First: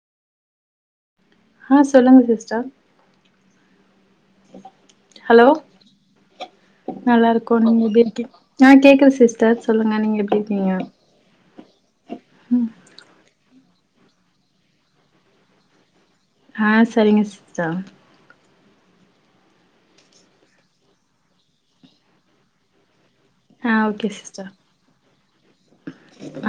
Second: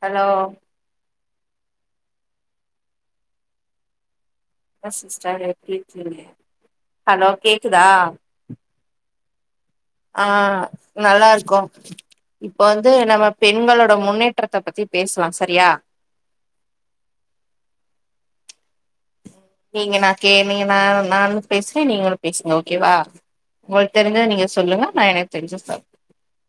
Hello ஆ சொல்லுங் sister என்ன சிஸ்டர் ஹலோ எப்டி இருக்கீங்க நல்லா ஹலோ இருக்கோ நீங்க கேக்குதா எப்டி இருக்கீங் ஆ கேக்குது சிஸ்டர் சொல்லுங்க நீங்க ஆ எப்டி இருக்கீங்க நல்லாருக்கோ இப்ப ம் வந்து நம்ம பெ உங்களோட முன்னேற்றத்த பத்தி பேஸ்லா செரியா ஹா செரிங்க சிஸ்டர் நீங்க நா கே நீங்க நா நானும் பேஸ்றே நீங்களு பேசுங்க ஓகேவா ஆ உங்ளுக் ஓகே தெரிஞ்சத நீங்க சிஸ்டர் சொல்லுங்க நா எனக் தெரிஞ்ச சொல்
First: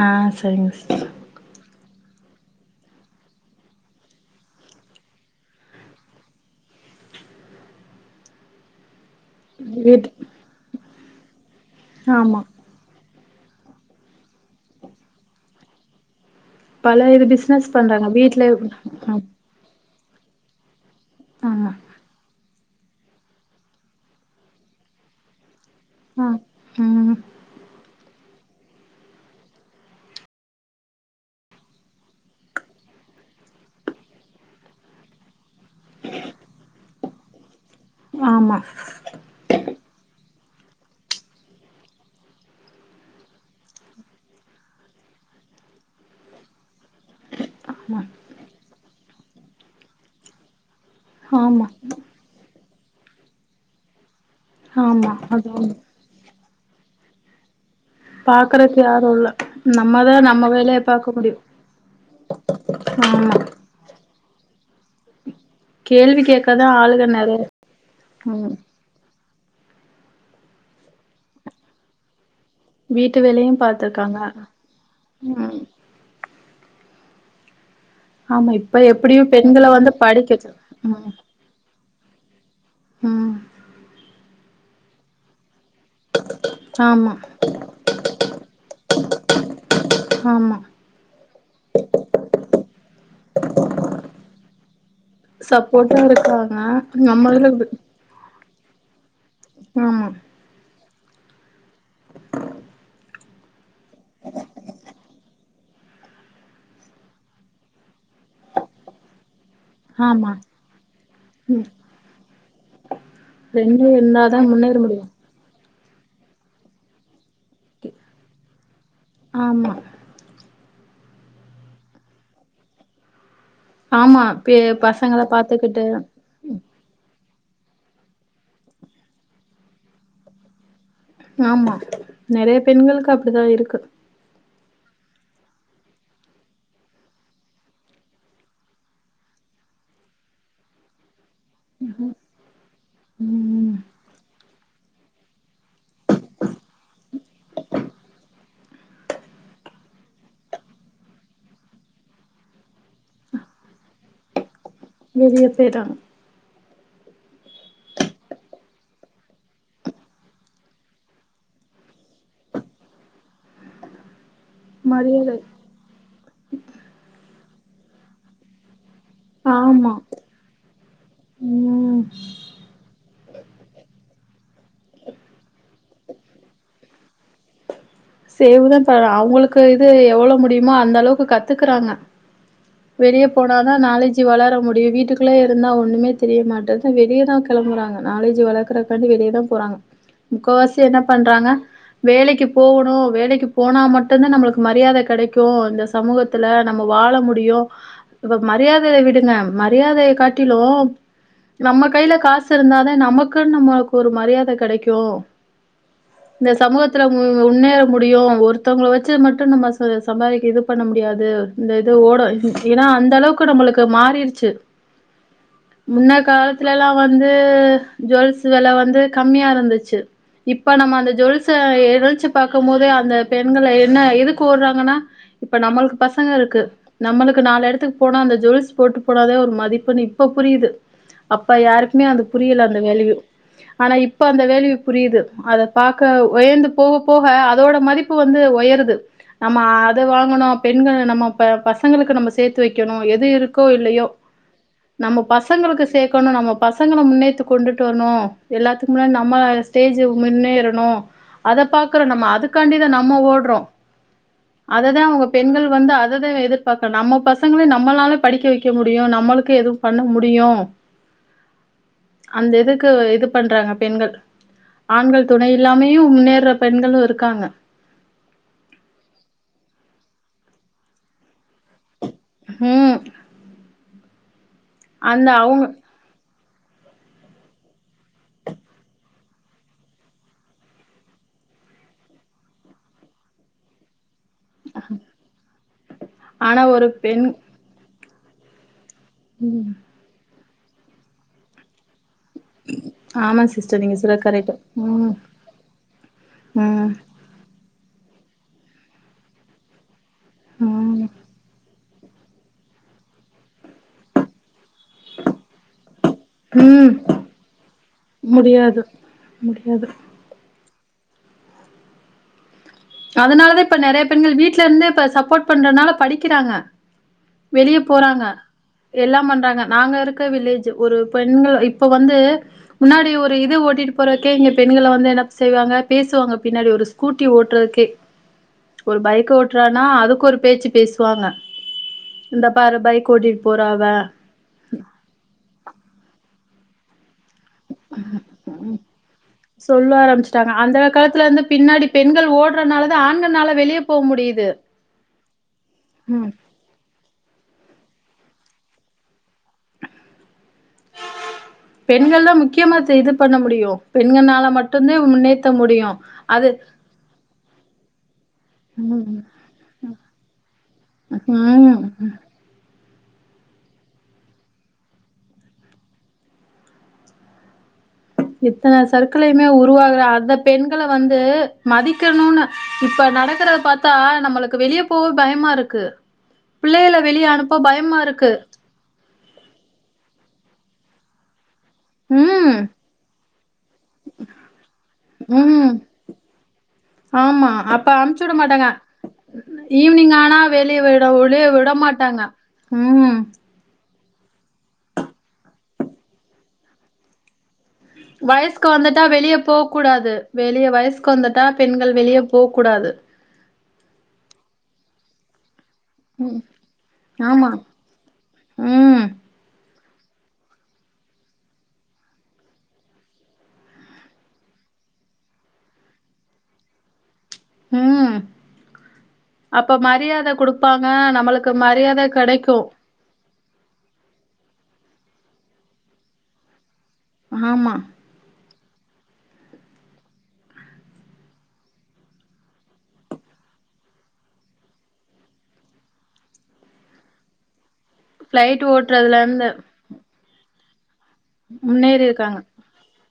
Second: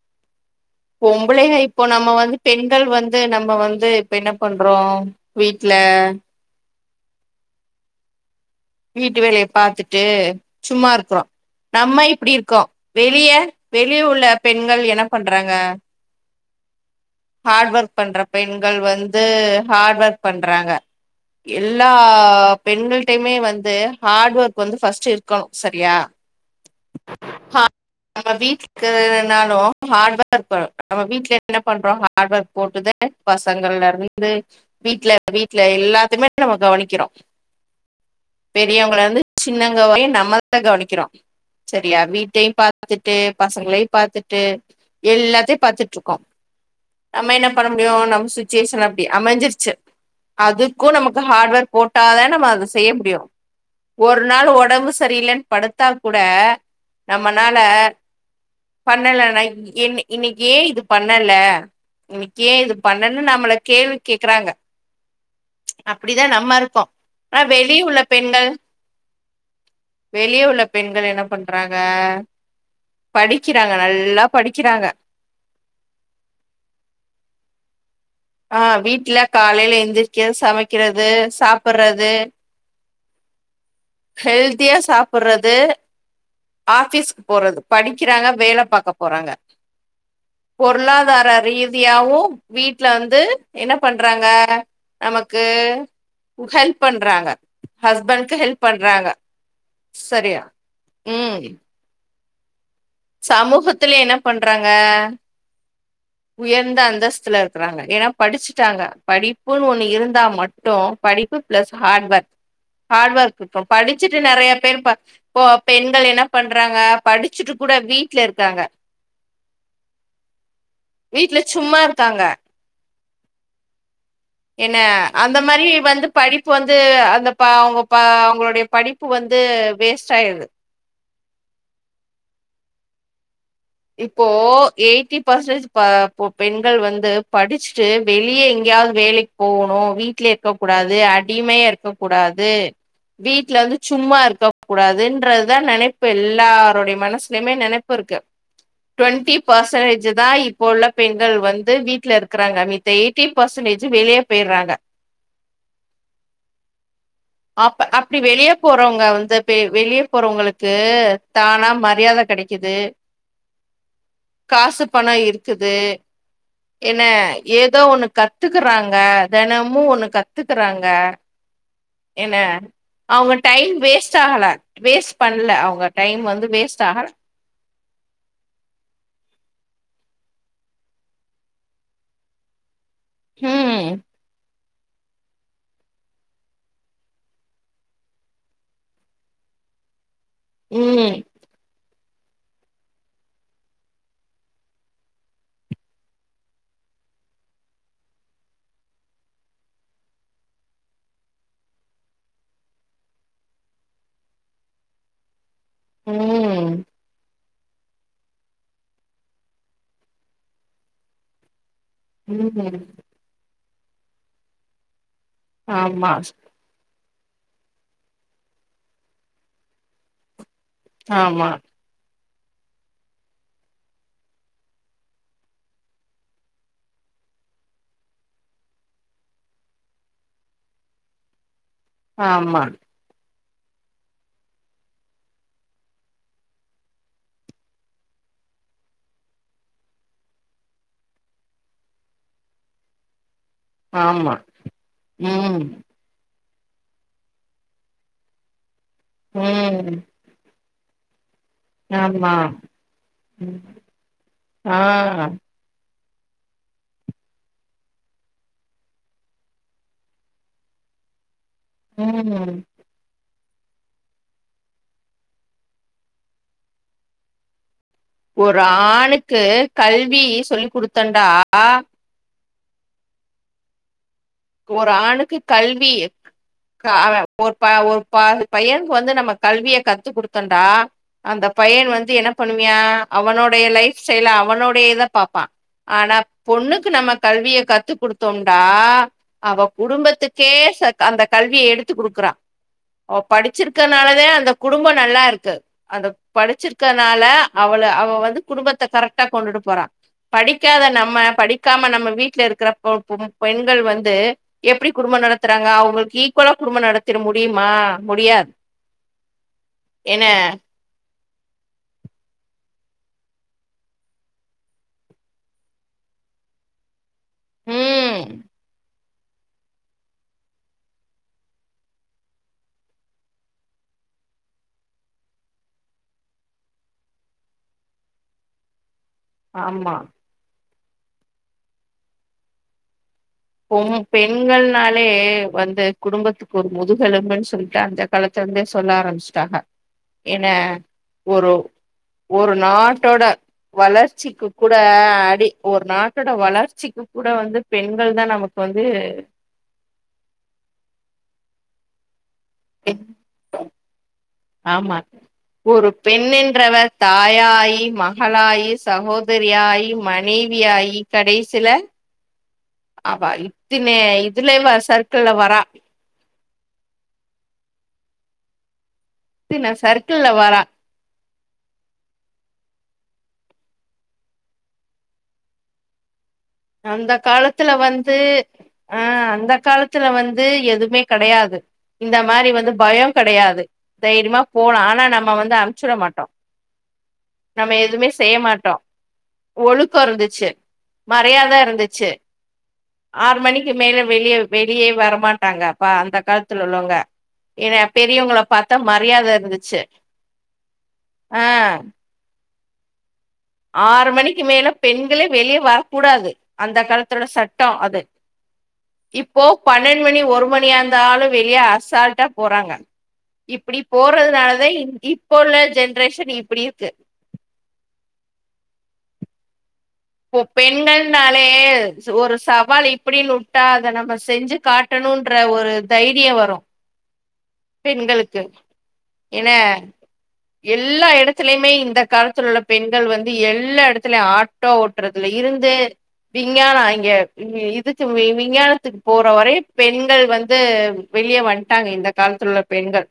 ஆ சரிங்க சிஸ்டர் பொம்பொளைக ப்போ நம்மொ வந்து பெண்கள் வந்து நம்ப வந்து இப்ப என்ன பண்றோம் வீட்லா வீட்டு வேலய பாத்துட்டு வீட் சும்மா இருக்குறோ நம்ம இப்டி ஆமா இருக்கோ வெளிய வெளிய உள்ள பெண்கள் என்ன பண்றாங்க பல இது பிஸ்னஸ் ஹார்ட் ஒர்க் பண்றாங்க பண்ற வீட்லயெ பெண்கள் வந்து ம் ஹார்ட் ஒர்க் பண்றாங்க எல்லா பெண்கள்டயிமே வந் து ஹார்ட் வர்க் வந்து ஃபர்ஸ்ட் இருக்கணு செரியா ஆ ம் ஹா நம்ம வீட்க்கூனாலும் ஹார்ட் வர்க் பண்ணோ நம்ம வீட்ல என்ன பண்றோ ஹார்ட் வர்க் போட்டுதே பசங்கள்லருந்து வீட்ல வீட்ல எல்லாத்துக்மே நம்ம கவனிக்கிறோ ஆமா பெரியவங்ளர்ந்து சின்னவ் அவ்வளதையும் நம்மள்தா கவனிக்கிறோம் செரியா வீட்டெயும் பாத்துகிட்டு பசங்களயும் பாத்துட்டு எல்லாத்தெயும் பாத்துட்ருக்கோம் நம்ம என்ன ஆமா பண்ணமுடியும் நம் சிச்சுவேஷன் அப் அப்படி அமைஞ்சிருச்சு அது உனக்கும் நமக்கும் ஆமா ஹார்ட்வேர் போட்டாதேனே வரும் செய்ய முடியும் செய் ஒரு [inaudible] அதனால உடம்பு ஆமா சரியில்லேன்னு அது ஒன்னு படுத்தா கூட நம்ம நாளே பாக்குறக்கு யாரு பண்ணலே இல்ல நை ஏன் நம்மதா இன்னைக்கு நம்ம ஏன் இது வேலைய பாக்க முடியு பண்ணலே இன்னைக்கு ஏன் இது பண்ணலேன்னு ஆமா நம்மள கேள்வி கேக்குறாங்க கேள்வி அப்படிதான் நம்ம இருக்கோம் ஆனா வெளி உள்ள பெண்கள் உஹம் [inaudible] வெளிய உள்ள பெண்கள் என்ன பண்றாங்க வீட்டு வேலையும் படிக்கிறாங்க பாத்துருக்காங்க நல்லா படிக்கிறாங்க உம் ஆமா ஆஹ் இப்ப வீட்டுல எப்டியு பெண்கள காலையில வந்து எந்திரிக்கிறது படிக்க வச்சு சமைக்கிறது சாப்படுறது உம் ஹெல்தியா சாப்புறது ஆமா ஆபீஸ்கு போறது படிக்கிறாங்க வேல பார்க்க போறாங்க ஆமா பொருளாதார ரீதியாவும் வீட்டுல வந்து என்ன பண்றாங்க நமக்கு சப்போட்டா இருக்காங்க ஹெல்ப் பண்றாங்க ஹஸ்பண்ட்க்கு ஹெல்ப் பண்றாங்க ஆமாம் இம் சமூகத்துலையும் என்ன பண்றாங்க உயர்ந்த அந்தஸ்துல இருக்குறாங்க ஏன்னா படிச்சிட்டாங்க படிப்புன்னு ஒண்ணு இருந்தா ஆமா மட்டும் படிப்பு ம் plus hard work hard work இப்ப ரெண்டு படிச்சுட்டு இருந்தாதா நிறைய முன்னேற முடியு பேர்போ பெண்கள் என்ன பண்றாங்க படிச்சுட்டு கூட வீட்ல இருக்காங்க ஆமா வீட்டு்ல சும்மா இருக்காங்க ஆமா பெ என்ன பசங்கள அந்த மாதிரி பாத்துக்கிட்டு வந்து படிப்பு வந்து அந்த இப்ப அவங்க அவங்களுடைய படிப்பு வந்து வேஸ்ட் ஆயிருது ஆமா நிறைய பெண்களுக்கு அப்படிதான் இருக்கு இப்போ எயிட்டி பர்சன்ட் பெண்கள் வந்து படிச்சுட்டு வெளியே எங்கேயாவது வேலைக்கு போகணும் வீட்ல இருக்கக் கூடாது எப்படியுமே இருக்கக் கூடாது வீட்ல ம் இருந்து சும்மா இருக்க கூடாதுன்றதுதான் நெனைப்பு எல்லாருடைய மனசுலயுமே நினைப்பு இருக்கு தான் இப்போ உள்ள பெண்கள் வந்து வீட்டுல இருக்கிறாங்க மித்த எயிட்டி பெர்சன்டேஜ் வெளியே போயிராங்க வெளியே போயிறாங்க அப்ப அப்டி வெளிய போறவங்க வந்து பே வெளிய போறவங்களுக்கு தானா மரியாத கெடைக்குது காசு பணோ மரியாதை இருக்குது என்ன ஏதோ ஒண்ணு கத்துக்குறாங் க தெனமு ஆமா ஒண்ணு கத்துக்குறாங்க ம் என்ன அவுங்க டைம் வேஸ்ட் ஆகல வேஸ்ட் பண்ல அவுங்க டைம் வந்து வேஸ்ட் ஆகல சேவ் தா [unintelligible] அவுங்களுக்கு இது எவ்ளோ முடியுமோ அந்த அளவுக்கு கத்துக்குறாங்க வெளியே போனாதா ம் நாலேஜி வளர முடி அப்டே வீட்டுக்குள்ளே இருந்தா ஒண்ணுமே தெரிய மாட்டது வெளியேதா கிளம்புறாங்க நாலேஜ் வளர்க்குறக்காண்டி வெளியதா போறாங்க முக்கவாசி என்ன ம் பண்றாங்க வேலைக்கு போவணு வேலைக்கு போனா மட்டு தா நம்ப்ளுக்கு மரியாத கெடைக்கு இந்த சமூகத்துல நம்ம வாழ முடியு இப்ப மரியாதய விடுங்க மரியாதய காட்டிலு நம்ம கைல காசு இருந்தா தா நமக்குன் நம்மளுக்கு ஒரு மரியாத கெடைக்கு இந்த ம் சமூகத்துல மு முன்னேற முடியு ஒருத்தவங்கள வச்சு மட்டு நம்ப ச சம்பாதிக்க இது பண்ண முடியாது இந்த இது ஓட ம் ஏன்னா அந்த அளவுக்கு நம்புளுக்கு [unintelligible] மாறிருச்சு முன்ன ஆமா காலத்துல எல்லா வந்து ஜுவல்ஸ் வெல வந்து கம்மியா இருந்துச்சு இப்ப நம்ம அந்த ஜொல்ஸ ஆமா ஏதாச்சு பாக்கும் போதே அந்த பெண்கள என்ன எதுக்கு ஓட்றாங்கன்னா இப்ப நம்மளுக் பசங்க இருக்கு நம்மளுக்கு நாலு எடத்துக்கு போனா அந்த ஜொல்ஸ் போட்டு போனாதா ஒரு மதிப்புன் இப்ப புரியுது அப் ப்ப யாருக்குமே அது ஆமா புரியல அந்த வேல்யூ ஆனா இப்ப அந்த வேல்யூ புரியுது அத பாக்க ஒயந்து போக போக அதோட மதிப்பு வந்து ஒயருது நம்ம அத வாங்கணு பெண்கள் நம்ம ப பசங்களுக்கு நம்ம சேத்து வைக்கணு எது இருக் கோ இல்லயோ ஆமா நம்ப ம் பசங்களுக்கு சேக்கணு நம்ம பசங்கள முன்னேத்து கொண்டுட்டு வர்னு எல்லாத்துக் [unintelligible] நம்ம ம் ஸ்டேஜு முன்னேர ணு அத அத பாக்குறோ நம்ம ஆமா அதுக்காண்டிதா நம்ம ஓட் ம். ஆ றோஅததா அவுங்க பெண்கள் வந்து அது அததா இவ எதிர்பாத்தன் நம்ம பசங்கள நம்மளால படிக்க வைக்க முடியு நம்மளுக்கு எதுவு பண்ண முடியு ம் அந்த இதுக்கு இது பண்றாங்க பெண்கள் ஆண்கள் துணை இல்லாமயு முன்னேர்ற பெண்களு இருக்காங்க ஒரு ஆணுக்கு கல்வி சொல்லி குடுத்தண்டா ம் ஒரு அந்த ஆணுக்கு அவங்க கல்வி க அவ ஒரு ப ஒரு ப பையனுக்கு வந்து நம்ம கல்விய கத்து குடுத்தோன்டா அந்த பையன் வந்து என்ன பண்ணுவியா அவனோட லைஃப் செய்ல அவனோடையேதா பாப்பா ஆனா பொண்ணுக்கு ஒரு நம்ம பெண் கல்வியை கத்து கொடுத்து தொண்டா அவ ம் குடும்பத்துக்கு கேச அந்த கல்வியை எடுத்து குடுக்குறா அவ ஆமா சிஸ்டர் நீங்க சொல்றது படிச்சிருக்கனாலதா அந்த கரெக்ட் குடும்போ ம் நல்லா இருக்கு அந்த படிச்சிருக்கனால அவள அவள் வந்து குடும்பத்த கரெக்டா கொண்டுட்டு போறா படிக்காத ம் நம்ம படிக்காம நம்ம வீட்டில இருக்கிற பொ பெ பெண்கள் வந்து து எப்படி குடும்பம் நடத்துறாங்க அவங்களுக்கு ஈக்குவலா குடும்ப ம் ம் நடத்திட முடியுமா முடியாது முடியாது என்ன அதனாலதா இப்ப நெறையா பெண்கள் வீடல இருந்து இப்ப சப்போர்ட் பண்றதுனால படிக்கிறாங்க வெளியே ம் போறாங்க எல்லாம் பண்றாங்க நாங்க இருக்க வில்லேஜ் ஒரு பெண்கள் இப்போ வந்து முன்னாடி ஒரு இது ஓட்டிட்டு போறதுக்கே இங்க பெண்களை வந்து என்ன செய்வாங்க பேசுவாங்க பின்னாடி ஒரு ஸ்கூட்டி ஓட்டுறதுக்கு [unintelligible] ஒரு பைக் ஓட்டுறானா ஆமா அதுக்கு ஒரு பேச்சு பேசுவாங்க இந்த பாரு பைக் கோட்டிட் பொ பெண்கள்னாலே வந்து குடும்பத்துக்கு கொபோது கெலும்பன்னு சொல்லிட்டு அந்த காலத்த வந்தே சொல்ல ஆரம்பிச்சிட்டாங்க சொல்ல ஏன்னா ஆரம்பிச்சுட்டாங்க அந்த காலத்துல இருந்து ஒரு பின்னாடி பெண்கள் ஒரு ஓடுறனாலதா நாட்டோட ஆண்கள்னால வெளிய போ வளர்ச்சிக்கு முடியுது கூட அடி ஒரு ம் நாட்டோட வளர்ச்சிக்கு கூட வந்து பெண்கள் தான நமக்கு வந்து பெண்கள் தா முக்கியமா த் இது பண்ண முடியு பெண்கனால ஆமா மட்டும்தா முன்னேற்ற ஒரு முடியு அது மகளாய் ம் சகோதரியாய் மனைவியாயி கடைசில ம் ஆவ இத்தனே இதுல சர்க்கிள் வரா எத்தனை சற்களையுமே இத்தின உருவாகற சர்க்கிள்ல அந்த வரா பெண்களை வந்து மதிக்கணும்னு இப் இப்ப நடக்கறத பார்த்தா நம்மளுக்கு வெளியே போவே பயமா இருக்கு பிள்ளைகள அந்த வெளிய அனுப்ப காலத்துல பயமா வந்து இருக்கு ஆ அந்த காலத்துல வந்து து எதுவுமே கெடையாது இந்த மாரி ம் வந்து பயம் கெடையாது தைரியமா போல ஆனா நம்ம வந்து ம் அமைச்சுட மாட்டோம் ஆமா நம்ம அப்ப எதுவுமே அனுப்ச்சு விட செய்ய மாட்டாங்க மாட்டோ ஒழுக்கோ இருந்துச்சு உள்ளயே மரியாத விட மாட்டாங்க உம் மேலும் வெளிய வெளியே வரமாட்டாங்க அப்ப அந்த காலத்துல உள்ளவங்க ஏன்னா பெரியவங்கள வயசுக்கு பாத்தா வந்துட்டா மரியாத வெளியே போகக் இருந்துச்சு கூடாது வெளிய வயசுக்கு ஆ வந்துட்டா பெண்கள் வெளிய போக் கூடாது ஆறு மணிக்கு மேல பெண்களே வெளிய வரக் கூடாது ம் அந்த காலத்தோட ஆமா சட்டோ அது ம் இப்போ பன்னண் மணி ஒரு மணியா இருந்தாலு வெளிய அசால்ட்டா போறாங்க இப்டி போறதுனாலதா இப்போ உள்ள ஜென்ரேஷன் இப்டி இருக்கு ம் அப்ப மரியாத இப்ப குடுப்பாங்க பெண்கள்னாலே நம்மளுக்கு மரியாத ஒரு கெடைக்கு சவால் இப்புடின் உட்டா அத நம்ம செஞ்சு காட் டணும்ன்ற ஒரு தைரிய வரு ஆமா பெண்களுக்கு ஏன எல்லா எடத்துலயுமே இந்த காலத்துல உள்ள பெண்கள் வந்து எல்லா எடத்துலயும் ஆட் ட்டோ ஓட்றதுல இருந்து விஞ்ஞான இங்க இ இதுக் வி ஃபிளைட் விஞ்ஞானத்துக்குப் ஓட்டுறதுல போற இருந்து வரை பெண்கள் வந் து வெளிய வந்ட்டாங்க முன்னேறி இந்த இருக்காங்க காலத்துல உள்ள பெண்கள்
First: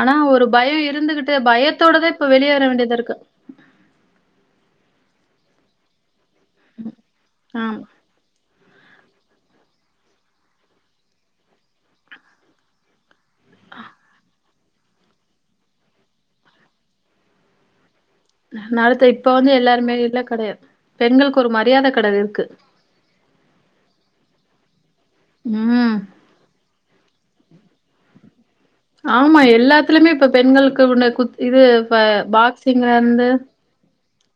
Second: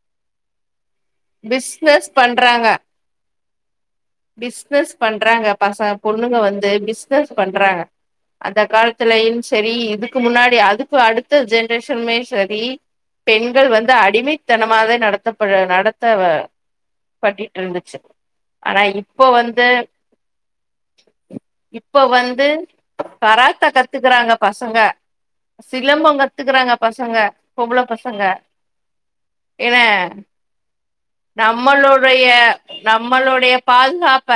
ஆனா ஒரு பயோ இருந்துகிட்டு பிஸ்னஸ் பயத்தோடதா இப்ப வெளியேற பண்றாங்க வேண்டியதா இருக்கு பிஸ்னஸ் பண்றாங்க பச பொண்ணுங்க வந்து பிஸ்னஸ் ஆமா பண்றாங்க அந்த காலத்துலையு சரி இதுக்கு முன்னாடி அதுக்கு அடுத்த ஜென்ரேஷன்மே சரி பெண்கள் வந்து அடிமை மைத்தனமாவே நடத்தப்பட்ற நடத்த பட்டிட்டு இருந்துச்சு நடத்த இப்ப வந்து எல்லாருமே இல்ல கெடையாது பெண்களுக்கு ஒரு மரியாத இப்ப கெடை இருக்கு வந்து கராத்தே கத்துக்கிறாங்க பசங்க ம் சிலம்பம் கத்துக்கிறாங்க பசங்க பொம்பளப் பசங்க ஆமா என்ன எல்லாத்துலயுமே இப்ப பெண்களுக்கு உண நம்மளுடைய இருந்து நம்மளுடைய பால் பாதுகாப்ப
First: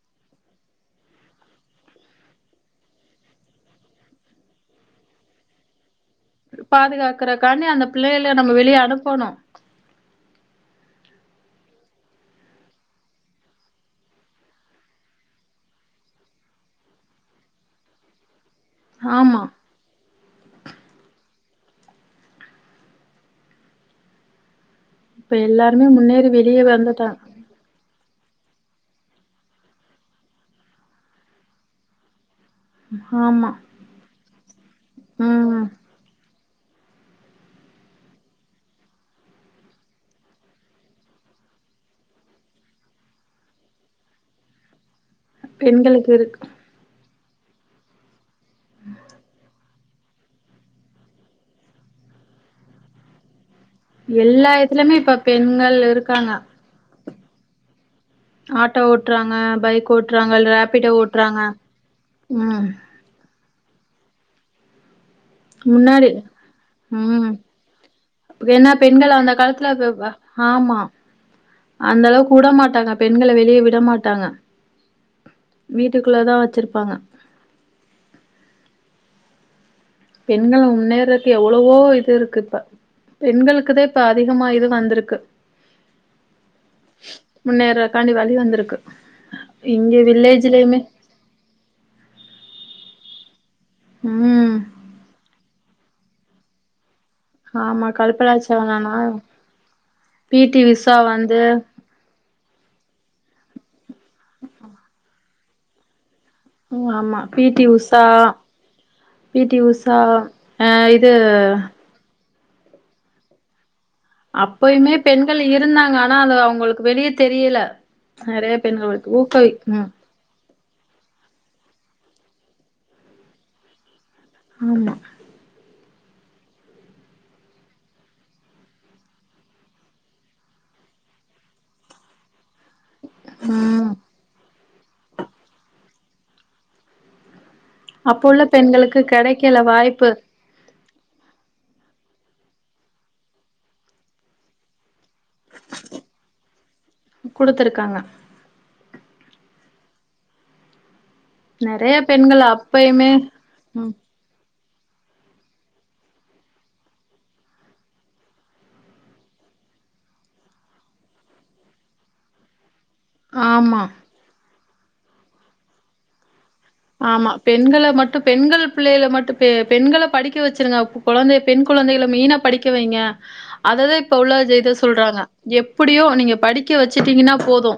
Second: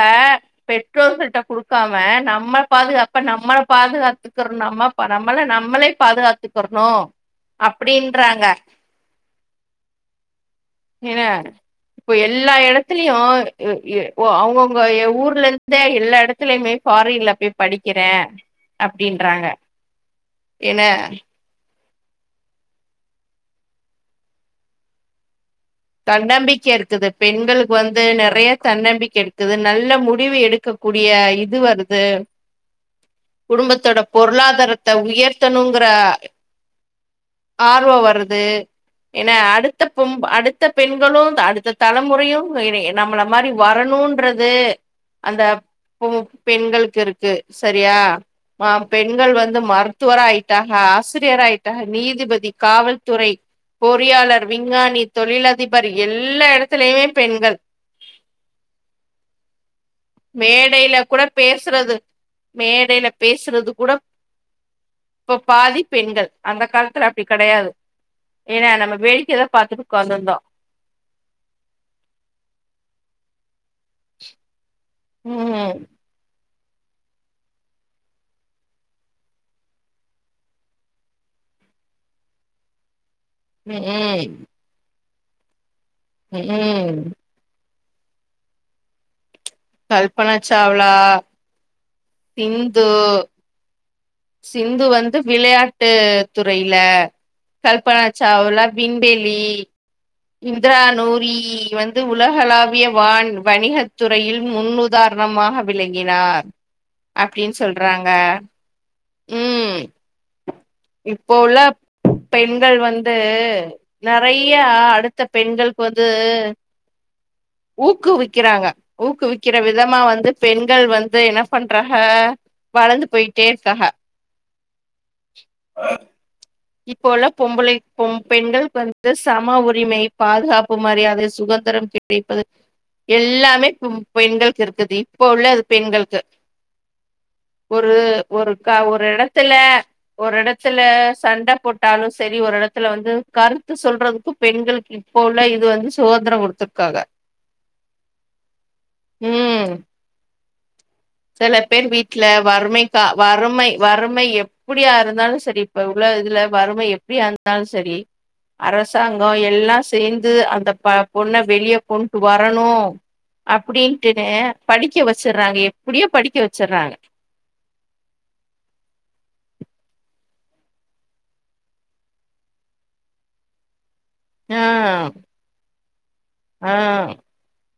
பெற்றோர்கள்ட்ட குடுக்காம நம்ம பாதுகாப்ப நம்மளப் பாதுகாத்துக்கிறோ நம்ம நம்ம நம்மளே பாதுகாத்துக்கறணு பாதுகாக்கறக்காண்டி அந்த பிள்ளைகள அப்டின்றாங்க நம்ம வெளியே அனுப்பணும் என்ன இப்போ எல்லா எடத்துலயும் உ எ ஒ அவுங்கவுங்க ஊர்ல இருந்தே எல்லா எடத்துலயுமே ஃபாரின்ல போய் படிக்கிறேன் ஆமா அப்பிடின்றாங்க என்ன இப்ப எல்லா தன்னம்பிக்கை இருக்குது பெண்களுக்கு வந்து நெற நெறைய தன்னம்பிக்க இருக்குது நல்ல முடிவு எடுக்கக் கூடிய இது வருது ஆமா குடும்பத்தோட பொருளாதாரத்த ம் உயர்த்தணுங்கிற ஆர்வம் வருது ஏன்னா அடுத்த பொம் அடுத்த பெண்களும் அடுத்த தலைமுறையும் எனய நம்மள மாரி வரணும்ன்றது அந்த பொ பெண்களுக்கு இருக்கு பெண்களுக்கு இருக் கு சரியா அ பெண்கள் வந்து மருத்துவராயிட்டாக ஆசிரியர் ஆயிட்டாக நீதிபதி காவல்துறை பொறியாளர் எல்லா இதுலயுமே விஞ்ஞானி இப்ப பெண்கள் தொழிலதிபர் இருக்காங்க எல்லா இடத்துலயே பெண்கள் ஆட்டோ ஓட்றாங்க பைக் ஓட்றாங்க ரேபிடோ மேடேல கூட ஓட்றாங்க பேசுறது ம் மேடேல பேசுறது கூட இப்ப பாதி முன்னாடி பெண்கள் அந்த காலத்துல அப்டி உம் கெடையாது ஏன்னா நம்ம பெண்கள் அந்த வேடிக்கைதா காலத்துல பாத்துட்டு வவ உக்காந்துருந்தோ ஆமா அந்த அளவுக்கு உட மாட்டாங்க பெண்கள வெளிய வி விட மாட்டாங்க ம் வீட்டுக்குள்ள தான் வச்சிரு பாங்க பெண்கள முன்னேறதுக்கு எவ்ளவோ இது இருக்கு இப்ப பெண்களுக்குதான் இப்ப அதிகமா இது வந்திருக்கு உஹும் தாண்டி வழி வந்திருக்கு இங்க கல்பனா வில்லேஜ்லயுமே சாவ்ளா சிந்து ம் சிந்து வந்து விளையாட் டு துறையில ஆமா கல்பனா சாவ்லா கல்பனாச்சவனா விண்வெளி பி டி இந்திரா உஷா நூரி வந்து வந்து உல ஹலாவிய வான் வணிக துறையில் முன்னுதார னமாக விளங்கினார் ஓ ஆமா பீ அப்டின்னு டி உசா சொல்றாங்க பீ டி ம் உஷா அஹ் இது இப்போ உள்ள பெண்கள் வந்து நெறைய அப்பயுமே அடுத்த பெண்கள் பெண்களுக்கு இருந்தாங்க வந்து ஆனா அது அவங்களுக்கு வெளிய தெரியல நெறைய ஊக்குவிக்கிறாங்க பெண்களுக்கு ஊக்கவி ஊக்குவிக்கிற ம் விதமா வந்து பெண்கள் வந்து என்ன பண்றாங்க வளந்து போயிட்டே இருக்காக ஆமா இப்போல்லா பொம்பள பொ பெண்களுக்கு வந்து சம உரிமை பாதுகாப்பு மரியாதை சுதந்திரம் கிடைப்பது எல்லாமே பொ ம் பெண்களுக்கு எடுத்தது இப்போ உள்ள அது பெண்கள் து அப்போ உள்ள பெண்களுக்கு கெடைக்கல வாய்ப்பு சில சண்ட போட்டாலு சரி ஒரு எடத்துல வந்து கருத்து சொல்றதுக்குப் பெண்களுக்கு இப்ப உள்ள இது வந்து சுதந்திரோ குடுத்துறுக்காக குடுத்துருக்காங்க ம் சில பேரு நெறைய வீட்ல பெண்கள் வறுமைக்கா அப்பயுமே வறுமை ம் வறுமை எப்புடியாருந்தாலு சரி இப்ப உள்ள இதுல வறுமை எப்புடியாருந்தாலு சரி அரசாங்கோ எல்லா சேந்து அந்த ப பொண்ண வெளிய கொன்ட்டு வரணு ஆமா அப்படின்ட்டுனு படிக்க வெச்சுர்றாங்க எப்படியோ படிக்க வெ ஆமா பெண்கள மட்டும் பெண்கள் பிள்ளையல மட்டு பெண்கள படிக்க வெச்சிருங்க கொழந்தய பெண் கொழந்தகல மெய்னா படிக்க வைங்க அதது இப்போ உள்ள ஆ இத சொல்றாங்க எப்படியோ நீங்க படிக்க ஆ வெச்சுட்டீங்கனா போது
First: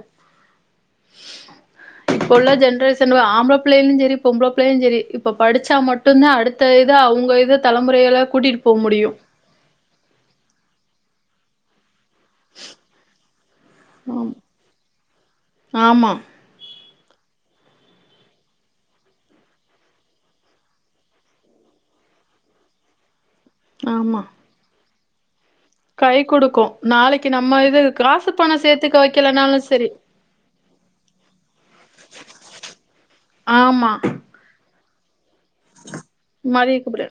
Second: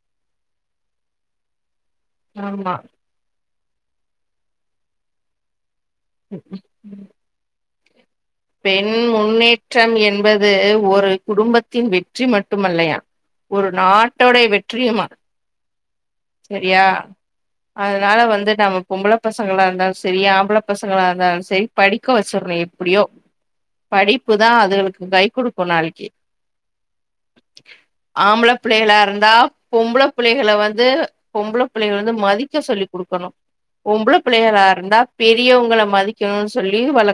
இப்ப உள்ள ஆமா ஜென்ரேஷன் ஆம்புலப் புள்ளளுஞ் செரி பொம்பள புள்ளளுஞ் செரி இப்ப படிச்சா மட்டு மட்டு்ந்தா அடுத்த இது அவுங்க இது தலைமுறையலப் பெண் முன்னேற்றம் என்பது ஒரு குடும்பத் தின் வெ வெற்றி மட்டுமல்லையா ஒரு ஆமா நாட்டோடய வெற்றியுமா ஆமா சரியா அதனால வந்து நாம பொம்பள பசங்களா இருந்தாலு சரி ஆம்பள பசங்களா இருந்தாலு சரி படிக்க வெச்சிரனு எப்படியோ ஆமா படிப்புதா அதுகளுக்கு கை குடுக் கை குடுக்கு நாளைக்கி நம்ம இது காசு ஆம்பள பணோ பிள்ளைகளா சேத்துக்க இருந்தா வெக்கலனாலு சரி பொம்பள பிள்ளைகள வந்து பொம்பள பிள்ளைகள வந்து மதிக்க சொல்லி் குடுக்கனு ஆமா பொம்பள பிள்ளைகளா இருந்தா பெரியவங்கங்கள மதிக்கணுனு சொல்லி வளக்